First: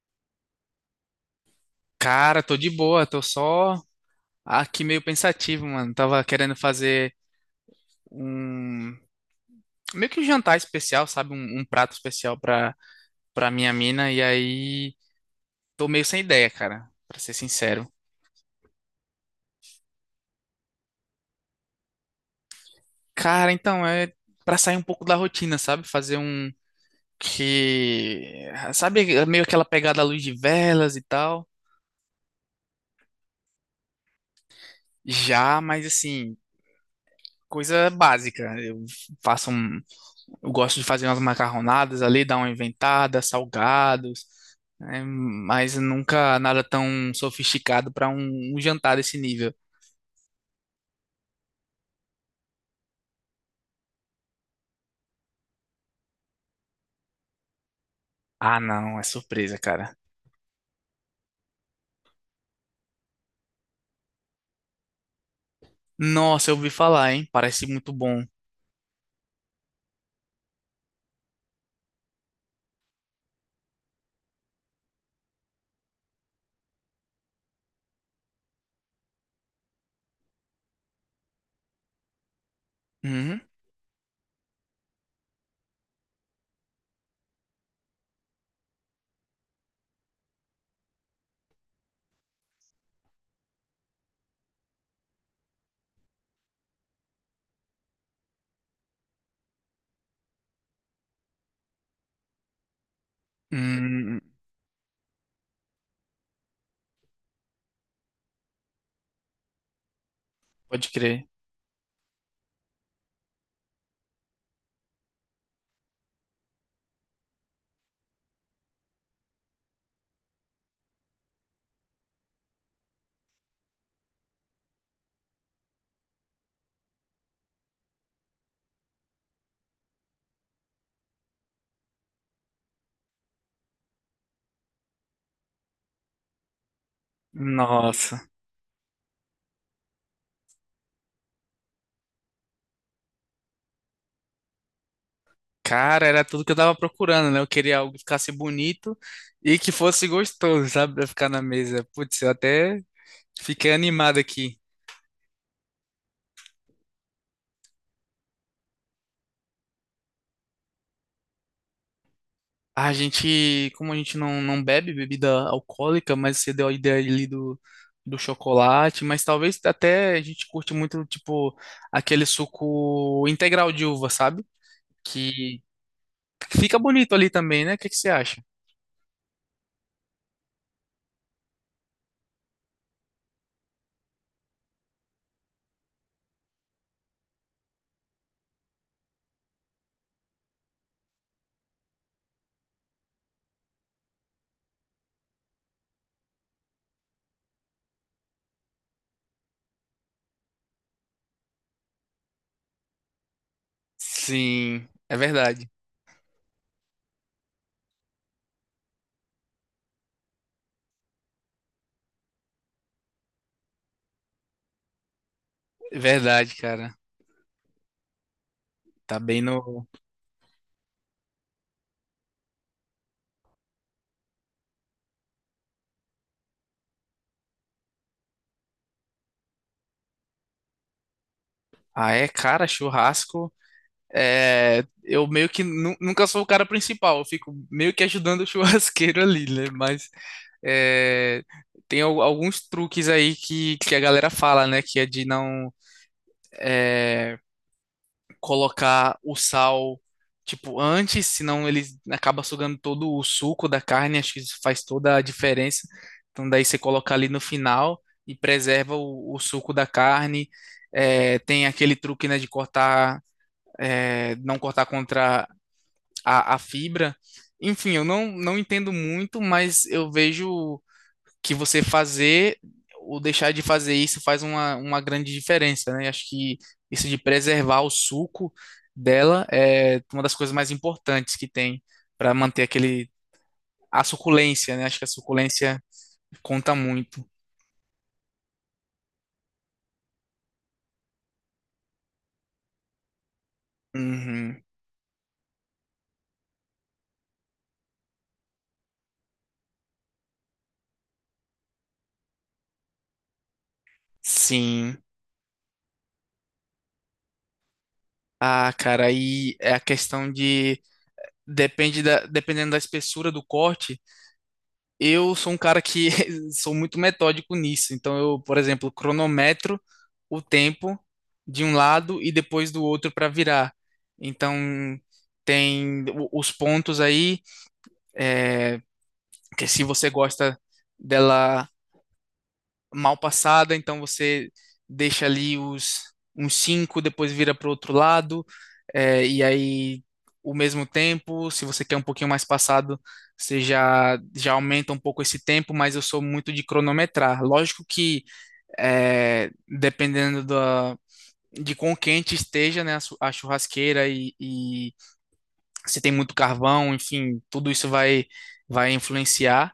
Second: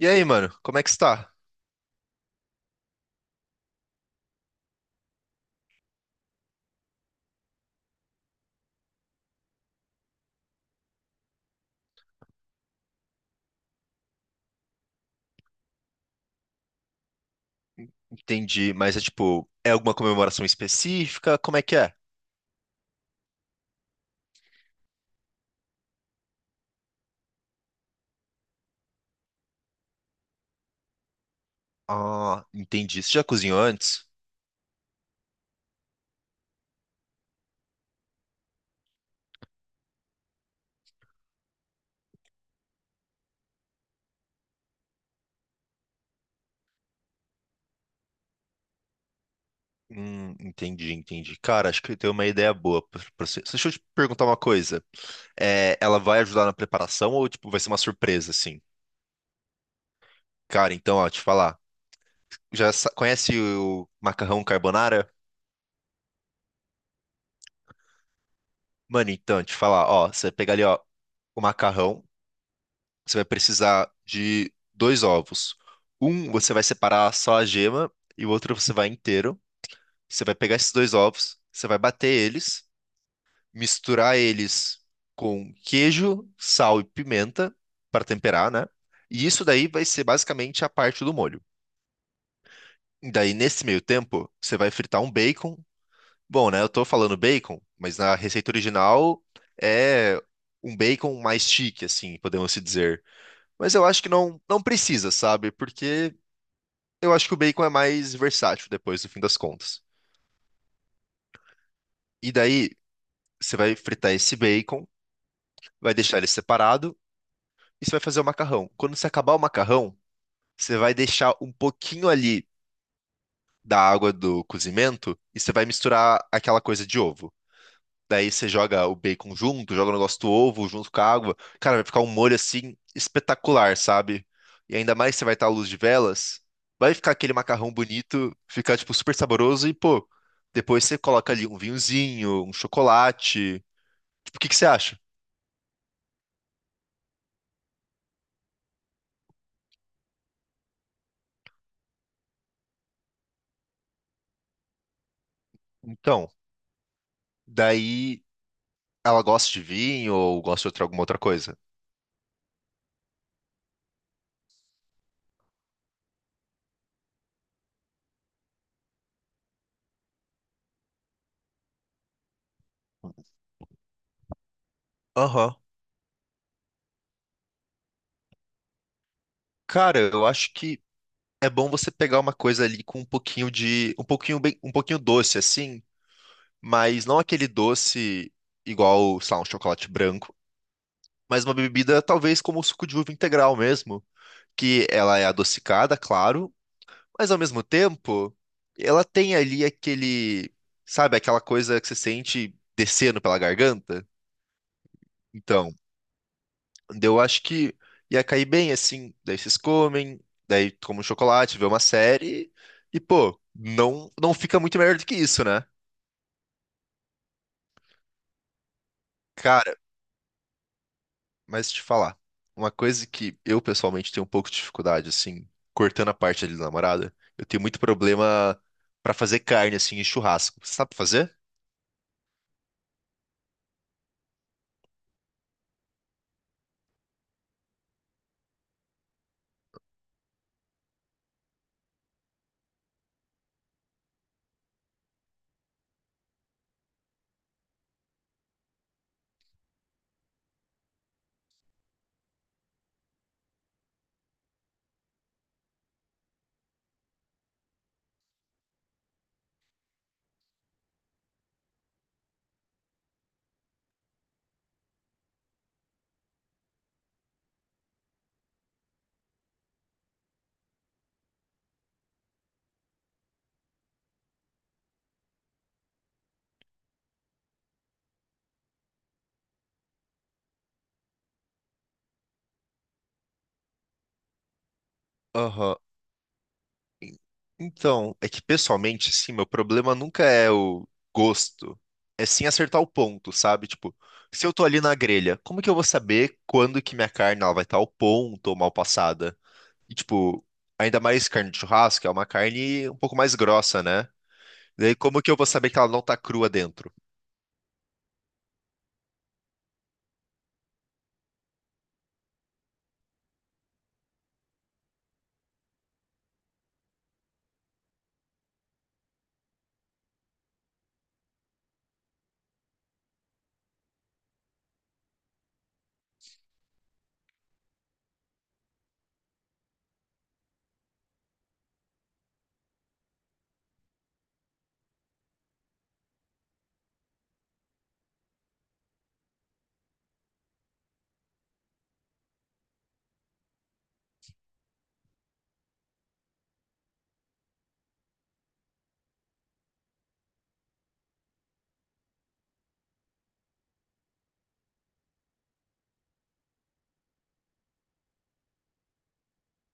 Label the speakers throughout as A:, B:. A: E aí, mano, como é que está?
B: Cara, tô de boa, tô só aqui meio pensativo, mano. Tava querendo fazer um meio que um jantar especial, sabe? Um prato especial pra minha mina, e aí tô meio sem ideia, cara, pra ser sincero.
A: Entendi, mas é tipo, é alguma comemoração específica? Como é que é?
B: Cara, então é pra sair um pouco da rotina, sabe? Fazer que, sabe, meio aquela pegada à luz de velas e tal.
A: Ah, entendi. Você já cozinhou antes?
B: Já, mas assim, coisa básica. Faço um, eu gosto de fazer umas macarronadas ali, dar uma inventada, salgados, né? Mas nunca nada tão sofisticado para um jantar desse nível.
A: Entendi, entendi. Cara, acho que eu tenho uma ideia boa pra você. Deixa eu te perguntar uma coisa. É, ela vai ajudar na preparação ou tipo, vai ser uma surpresa,
B: Ah,
A: assim?
B: não, é surpresa, cara.
A: Cara, então, ó, te falar. Já conhece o macarrão carbonara?
B: Nossa, eu ouvi falar, hein? Parece muito bom.
A: Mano, então, te falar, ó, você pega ali, ó, o macarrão. Você vai precisar de dois ovos. Um você vai separar só a gema e o outro você vai inteiro. Você vai pegar esses dois ovos, você vai bater eles,
B: Uhum.
A: misturar eles com queijo, sal e pimenta para temperar, né? E isso daí vai ser basicamente a parte do molho. E daí, nesse meio tempo, você vai fritar um bacon. Bom, né? Eu tô falando bacon, mas na receita original é um bacon mais chique, assim, podemos se dizer. Mas eu acho que
B: Hum,
A: não, não precisa, sabe? Porque eu acho que o bacon é mais versátil depois, no fim das contas.
B: Pode crer.
A: E daí, você vai fritar esse bacon, vai deixar ele separado e você vai fazer o macarrão. Quando você acabar o macarrão, você vai deixar um pouquinho ali da água do cozimento e você vai misturar aquela coisa de ovo. Daí você joga o bacon junto, joga o negócio do ovo junto com a água. Cara, vai ficar um molho assim espetacular, sabe? E ainda mais que você vai estar à luz de velas, vai ficar aquele macarrão
B: Nossa.
A: bonito, ficar tipo super saboroso e pô, depois você coloca ali um vinhozinho, um chocolate. Tipo, o que que você acha?
B: Cara, era tudo que eu tava procurando, né? Eu queria algo que ficasse bonito e que fosse gostoso, sabe? Pra ficar na mesa. Putz, eu até fiquei animado aqui.
A: Então, daí ela gosta de vinho ou gosta de outra, alguma outra coisa?
B: Como a gente não bebe bebida alcoólica, mas você deu a ideia ali do chocolate, mas talvez até a gente curte muito, tipo, aquele suco integral de uva, sabe?
A: Aham.
B: Que fica bonito ali também, né? O que que você acha?
A: Cara, eu acho que é bom você pegar uma coisa ali com um pouquinho de, um pouquinho bem, um pouquinho doce assim, mas não aquele doce igual, sei lá, um chocolate branco, mas uma bebida talvez como o suco de uva integral mesmo, que ela é adocicada, claro, mas ao mesmo tempo ela tem ali aquele, sabe, aquela coisa que você sente descendo pela garganta.
B: Sim, é verdade.
A: Então, daí eu acho que ia cair bem assim, daí vocês comem, daí toma um chocolate, vê uma série e pô, não não fica muito melhor do que isso, né?
B: É verdade, cara. Tá bem
A: Cara,
B: no.
A: mas te falar, uma coisa que eu pessoalmente tenho um pouco de dificuldade, assim, cortando a parte ali da namorada, eu tenho muito problema pra fazer carne, assim, em churrasco. Você sabe fazer?
B: Ah, é, cara, churrasco. É, eu meio que nunca sou o cara principal, eu fico meio que ajudando o churrasqueiro ali, né? Mas é, tem alguns truques aí que a galera fala, né? Que é de não colocar o sal, tipo, antes, senão ele acaba sugando todo o suco da carne, acho que isso faz toda a diferença. Então daí você coloca ali no final e preserva o suco da carne. É, tem aquele truque, né, de cortar, é, não cortar contra a fibra. Enfim, eu não entendo muito, mas eu vejo que você fazer ou deixar de fazer isso faz uma grande diferença, né? Acho que isso de preservar o suco dela é uma das coisas mais importantes que tem para manter aquele a suculência, né? Acho que a
A: Aham.
B: suculência conta muito.
A: Então, é que pessoalmente, assim, meu problema nunca é o gosto, é sim acertar o ponto, sabe? Tipo, se eu
B: Uhum.
A: tô ali na grelha, como que eu vou saber quando que minha carne ela vai estar ao ponto ou mal passada? E, tipo, ainda mais carne de churrasco, é uma carne um pouco mais grossa, né? Daí,
B: Sim.
A: como que eu vou saber que ela não tá crua dentro?
B: Ah, cara, aí é a questão de depende da, dependendo da espessura do corte. Eu sou um cara que sou muito metódico nisso. Então, eu, por exemplo, cronometro o tempo de um lado e depois do outro para virar. Então, tem os pontos aí, que se você gosta dela mal passada, então você deixa ali os uns 5 depois vira para o outro lado, é, e aí o mesmo tempo, se você quer um pouquinho mais passado, você já aumenta um pouco esse tempo, mas eu sou muito de cronometrar. Lógico que é, dependendo da, de quão quente esteja, né, a, a churrasqueira e se tem muito carvão, enfim, tudo isso vai influenciar,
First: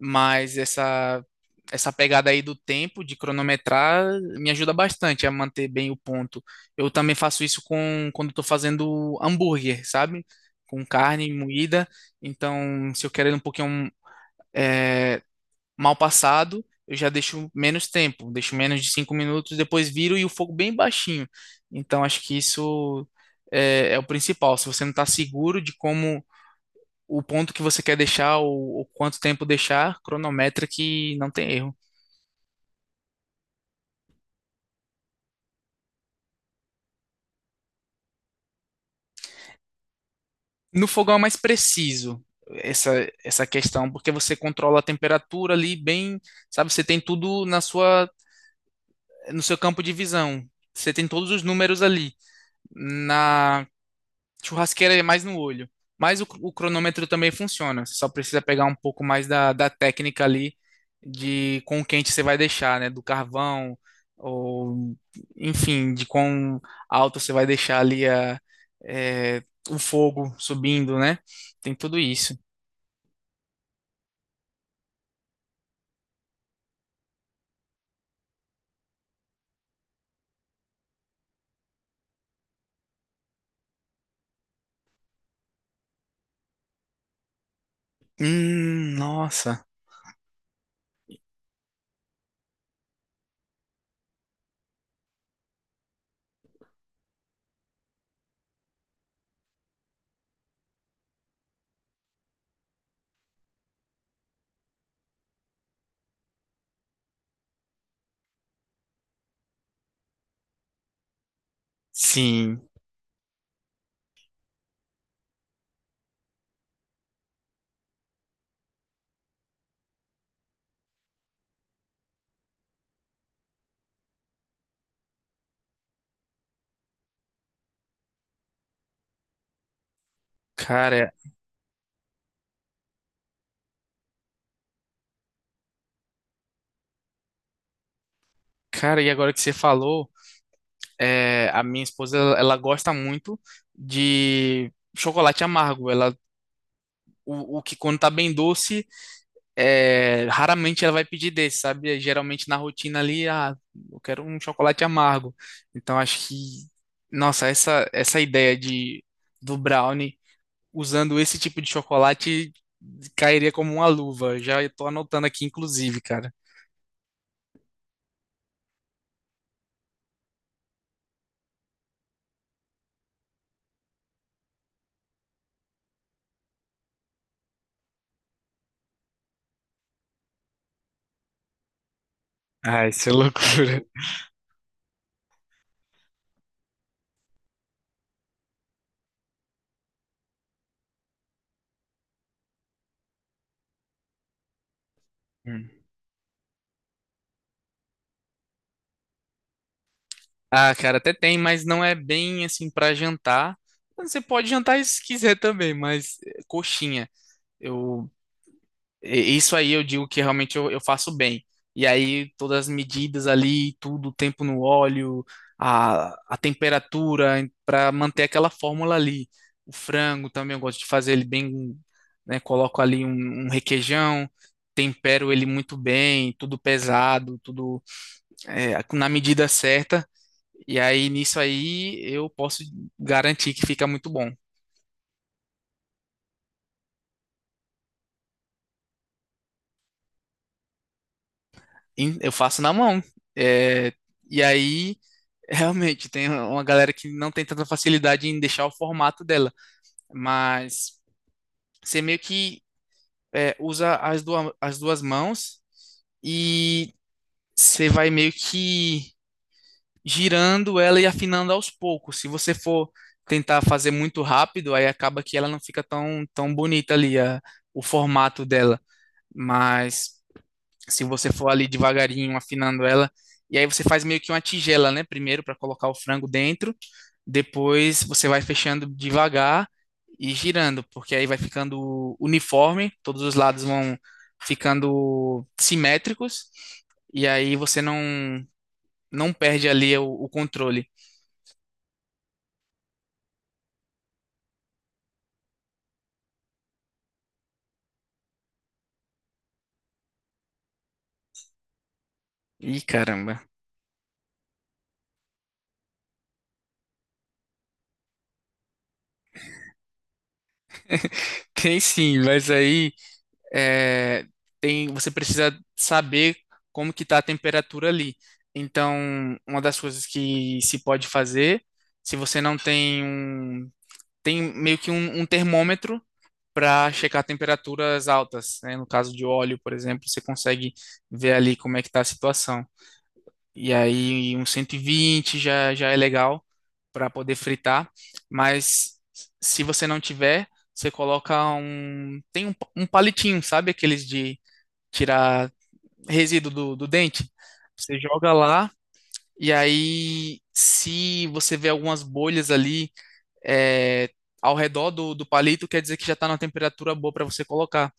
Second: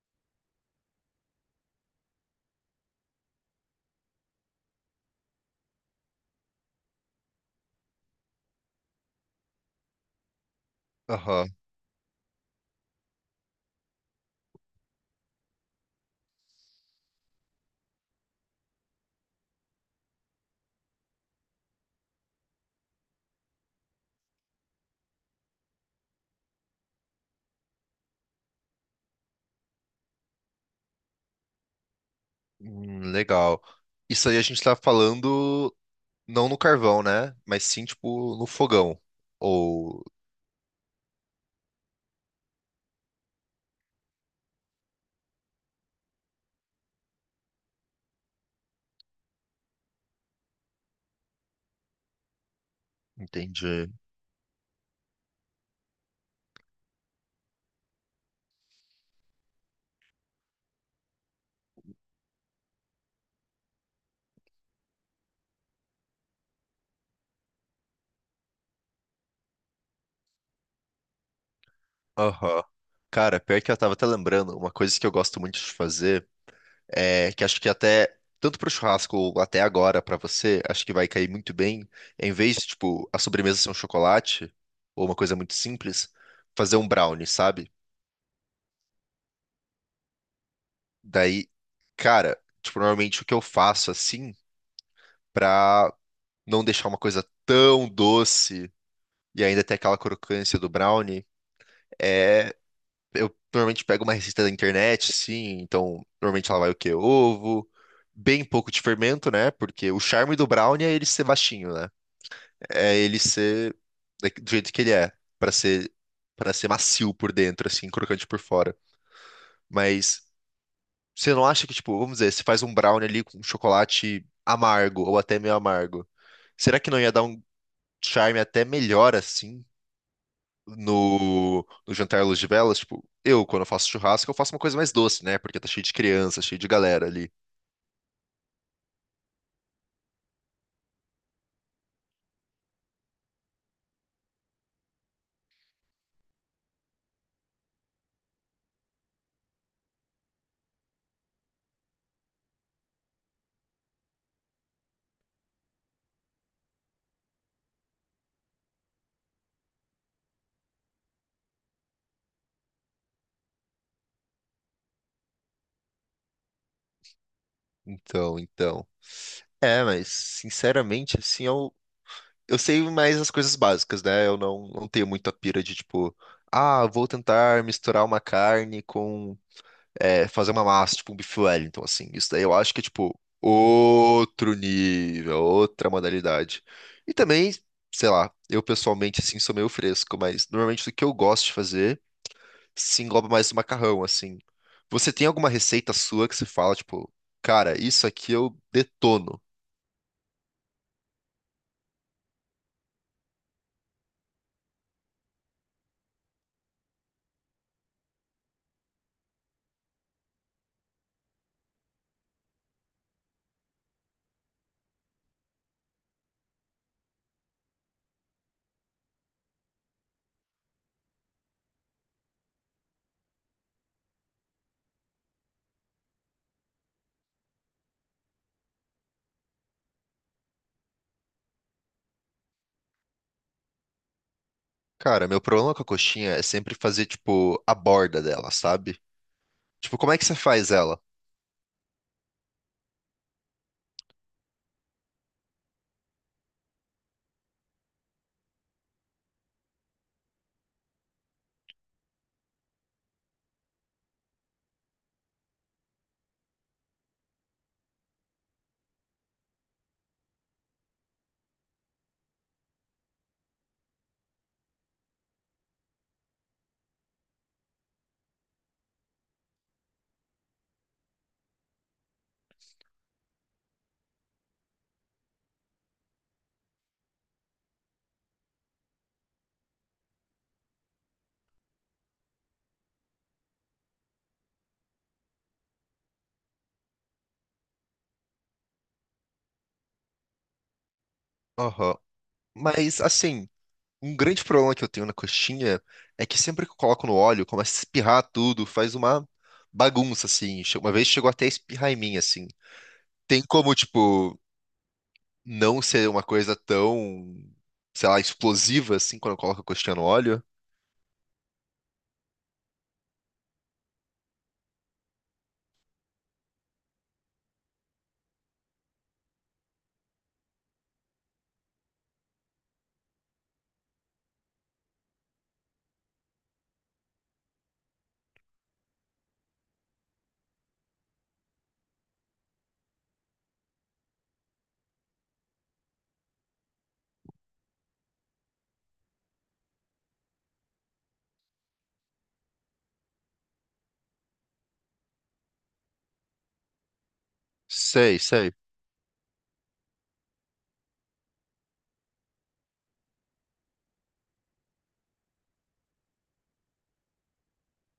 B: mas essa pegada aí do tempo, de cronometrar, me ajuda bastante a manter bem o ponto. Eu também faço isso com, quando estou fazendo hambúrguer, sabe? Com carne
A: Aham.
B: moída, então se eu quero ele um pouquinho é, mal passado, eu já deixo menos tempo, deixo menos de 5 minutos, depois viro e o fogo bem baixinho. Então acho que isso é o principal. Se você não está seguro de como o ponto que você quer deixar ou quanto tempo deixar, cronometra que não tem erro.
A: Legal. Isso aí a gente tá falando não no carvão, né? Mas sim, tipo, no fogão. Ou,
B: No fogão é mais preciso essa, essa questão, porque você controla a temperatura ali bem, sabe? Você tem tudo na sua, no seu campo de visão. Você tem todos os números ali. Na
A: Entendi.
B: churrasqueira é mais no olho. Mas o cronômetro também funciona. Você só precisa pegar um pouco mais da técnica ali de com o quente você vai deixar, né? Do carvão, ou enfim, de quão alto você vai deixar ali é, o fogo subindo, né? Tem tudo isso.
A: Aham. Cara, pior que eu tava até lembrando, uma coisa que eu gosto muito de fazer é que acho que até, tanto pro churrasco ou até agora pra você, acho que vai cair muito bem, em vez de, tipo, a sobremesa ser um chocolate, ou uma coisa muito simples, fazer um brownie, sabe?
B: Nossa.
A: Daí, cara, tipo, normalmente o que eu faço assim. Pra não deixar uma coisa tão doce e ainda ter aquela crocância do brownie, é. Eu normalmente pego uma receita da internet, sim, então normalmente ela vai o quê? Ovo, bem pouco de fermento, né? Porque o charme do brownie é ele ser baixinho, né?
B: Sim,
A: É ele ser do jeito que ele é, pra ser para ser macio por dentro, assim, crocante por fora. Mas você não acha que, tipo, vamos dizer, você faz um brownie ali com chocolate amargo ou até meio amargo, será que não ia dar um charme até melhor assim?
B: cara,
A: no, no jantar à luz de velas, tipo, eu, quando eu faço churrasco, eu faço uma coisa mais doce, né? Porque tá cheio de criança, cheio de galera ali.
B: cara, e agora que você falou, é, a minha esposa, ela gosta muito de chocolate amargo. O que quando tá bem doce, raramente ela vai pedir desse, sabe? Geralmente na rotina ali, ah, eu quero um chocolate amargo. Então acho que, nossa, essa ideia do brownie usando esse tipo de chocolate cairia como uma luva. Já tô anotando aqui, inclusive, cara.
A: Então, então. É, mas, sinceramente, assim, eu sei mais as coisas básicas, né? Eu não, não tenho muita pira de, tipo, ah, vou tentar misturar uma carne com, fazer uma massa, tipo um bife Wellington, assim. Isso daí eu acho que é,
B: Ai, isso é
A: tipo,
B: loucura.
A: outro nível, outra modalidade. E também, sei lá, eu pessoalmente, assim, sou meio fresco, mas normalmente o que eu gosto de fazer se engloba mais o macarrão, assim. Você tem alguma receita sua que você fala, tipo, cara, isso aqui eu detono.
B: Ah, cara, até tem, mas não é bem assim pra jantar. Você pode jantar se quiser também, mas coxinha. Eu, isso aí eu digo que realmente eu faço bem. E aí todas as medidas ali, tudo, o tempo no óleo, a, a temperatura para manter aquela fórmula ali. O frango também eu gosto de fazer ele bem, né? Coloco ali um requeijão, tempero ele muito bem, tudo pesado, tudo na medida certa. E aí, nisso aí, eu posso garantir que fica muito bom.
A: Cara, meu problema com a coxinha é sempre fazer, tipo, a borda dela, sabe? Tipo, como é que você faz ela?
B: Eu faço na mão. É, e aí, realmente, tem uma galera que não tem tanta facilidade em deixar o formato dela. Mas você meio que usa as duas mãos e você vai meio que girando ela e afinando aos poucos. Se você for tentar fazer muito rápido, aí acaba que ela não fica tão, tão bonita ali, o formato dela. Mas. Se você for ali devagarinho afinando ela. E aí você faz meio que uma tigela, né? Primeiro para colocar o frango dentro, depois você vai fechando devagar e girando, porque aí vai ficando uniforme, todos os lados vão ficando simétricos e aí você não perde ali o controle.
A: Aham. Mas, assim, um grande problema que eu tenho na coxinha é que sempre que eu coloco no óleo, começa a espirrar tudo, faz uma bagunça, assim. Uma vez chegou até a espirrar em mim, assim.
B: Ih, caramba.
A: Tem como, tipo, não ser uma coisa tão, sei lá, explosiva, assim, quando eu coloco a coxinha no óleo?
B: Tem sim, mas aí é, tem, você precisa saber como que está a temperatura ali. Então, uma das coisas que se pode fazer, se você não tem um, tem meio que um termômetro para checar temperaturas altas, né? No caso de óleo, por exemplo, você consegue ver ali como é que está a situação. E aí, 120 já é legal para poder fritar, mas se você não tiver, você coloca um, tem um palitinho, sabe? Aqueles de tirar resíduo do dente. Você
A: Sei,
B: joga
A: sei.
B: lá e aí, se você vê algumas bolhas ali é, ao redor do palito, quer dizer que já está numa temperatura boa para você colocar.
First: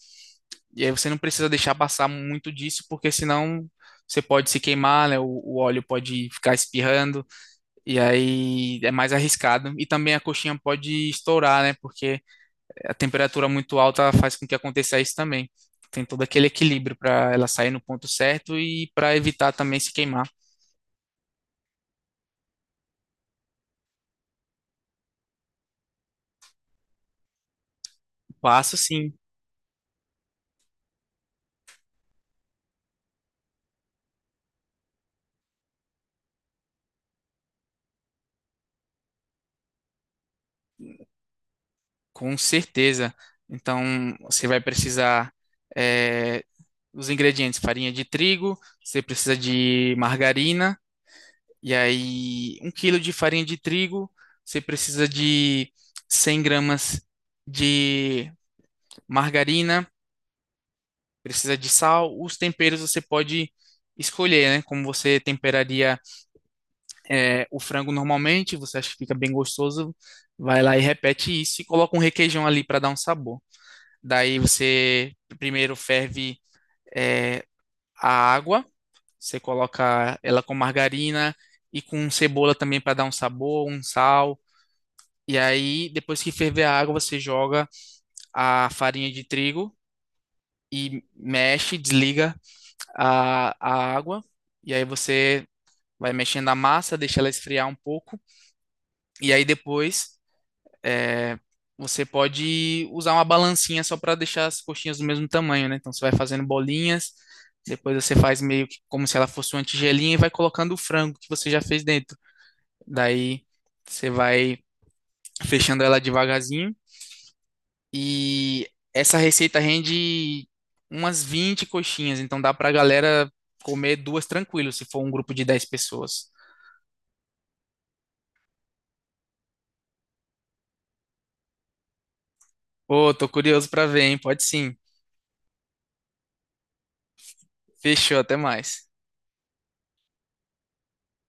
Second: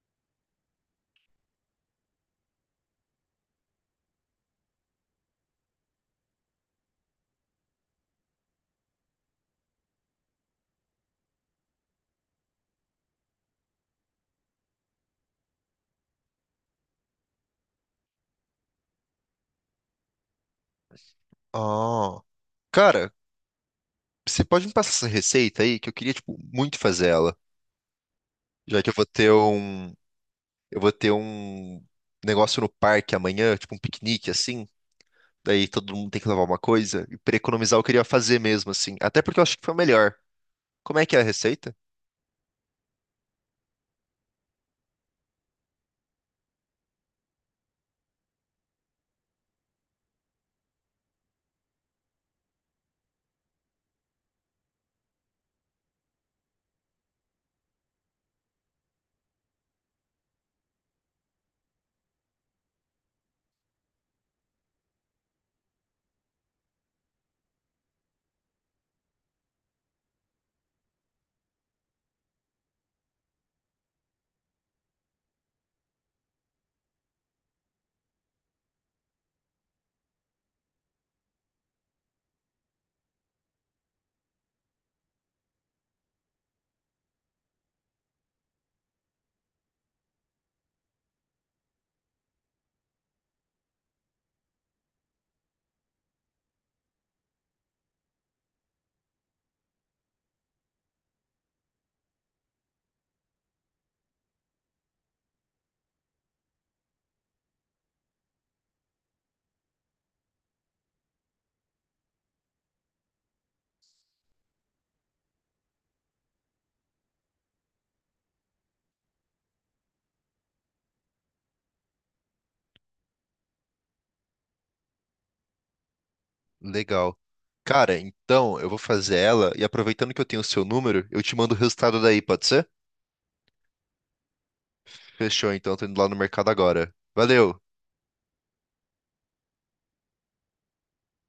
B: E aí você não precisa deixar passar muito disso, porque senão você pode se queimar, né? O óleo pode ficar espirrando, e aí é mais arriscado. E também a coxinha pode estourar, né? Porque a temperatura muito alta faz com que aconteça isso também. Tem todo aquele equilíbrio para ela sair no ponto certo e para evitar também se queimar.
A: Ah, cara, você pode me passar essa receita aí que eu queria, tipo, muito fazer ela.
B: Passo
A: Já que eu vou
B: sim,
A: ter um, eu vou ter um negócio no parque amanhã, tipo um piquenique assim. Daí todo mundo tem que levar uma coisa. E pra economizar, eu queria fazer mesmo assim. Até porque eu acho que foi o melhor. Como é que é a receita?
B: com certeza. Então, você vai precisar é, os ingredientes: farinha de trigo, você precisa de margarina, e aí 1 quilo de farinha de trigo, você precisa de 100 gramas de margarina, precisa de sal. Os temperos você pode escolher, né? Como você temperaria o frango normalmente, você acha que fica bem gostoso, vai lá e repete isso e coloca um requeijão ali para dar um sabor. Daí você primeiro ferve é, a água, você coloca ela com margarina e com cebola também para dar um sabor, um sal. E aí, depois que ferver a água, você joga a farinha de trigo e mexe, desliga a água, e aí você vai mexendo a massa, deixa ela esfriar um pouco, e aí depois é, você pode usar uma balancinha só para deixar as coxinhas do mesmo tamanho, né? Então você vai fazendo bolinhas, depois você faz meio que como se ela fosse uma tigelinha e vai colocando o frango que você já fez dentro. Daí você vai fechando ela devagarzinho. E essa receita rende umas 20 coxinhas, então dá pra galera comer duas tranquilo, se for um grupo de 10 pessoas.
A: Legal. Cara, então eu vou fazer ela e aproveitando que eu tenho o seu número, eu te mando o resultado daí, pode ser?
B: Ô, tô curioso pra ver, hein? Pode sim.
A: Fechou, então, tô indo lá no mercado agora. Valeu!
B: Fechou, até mais.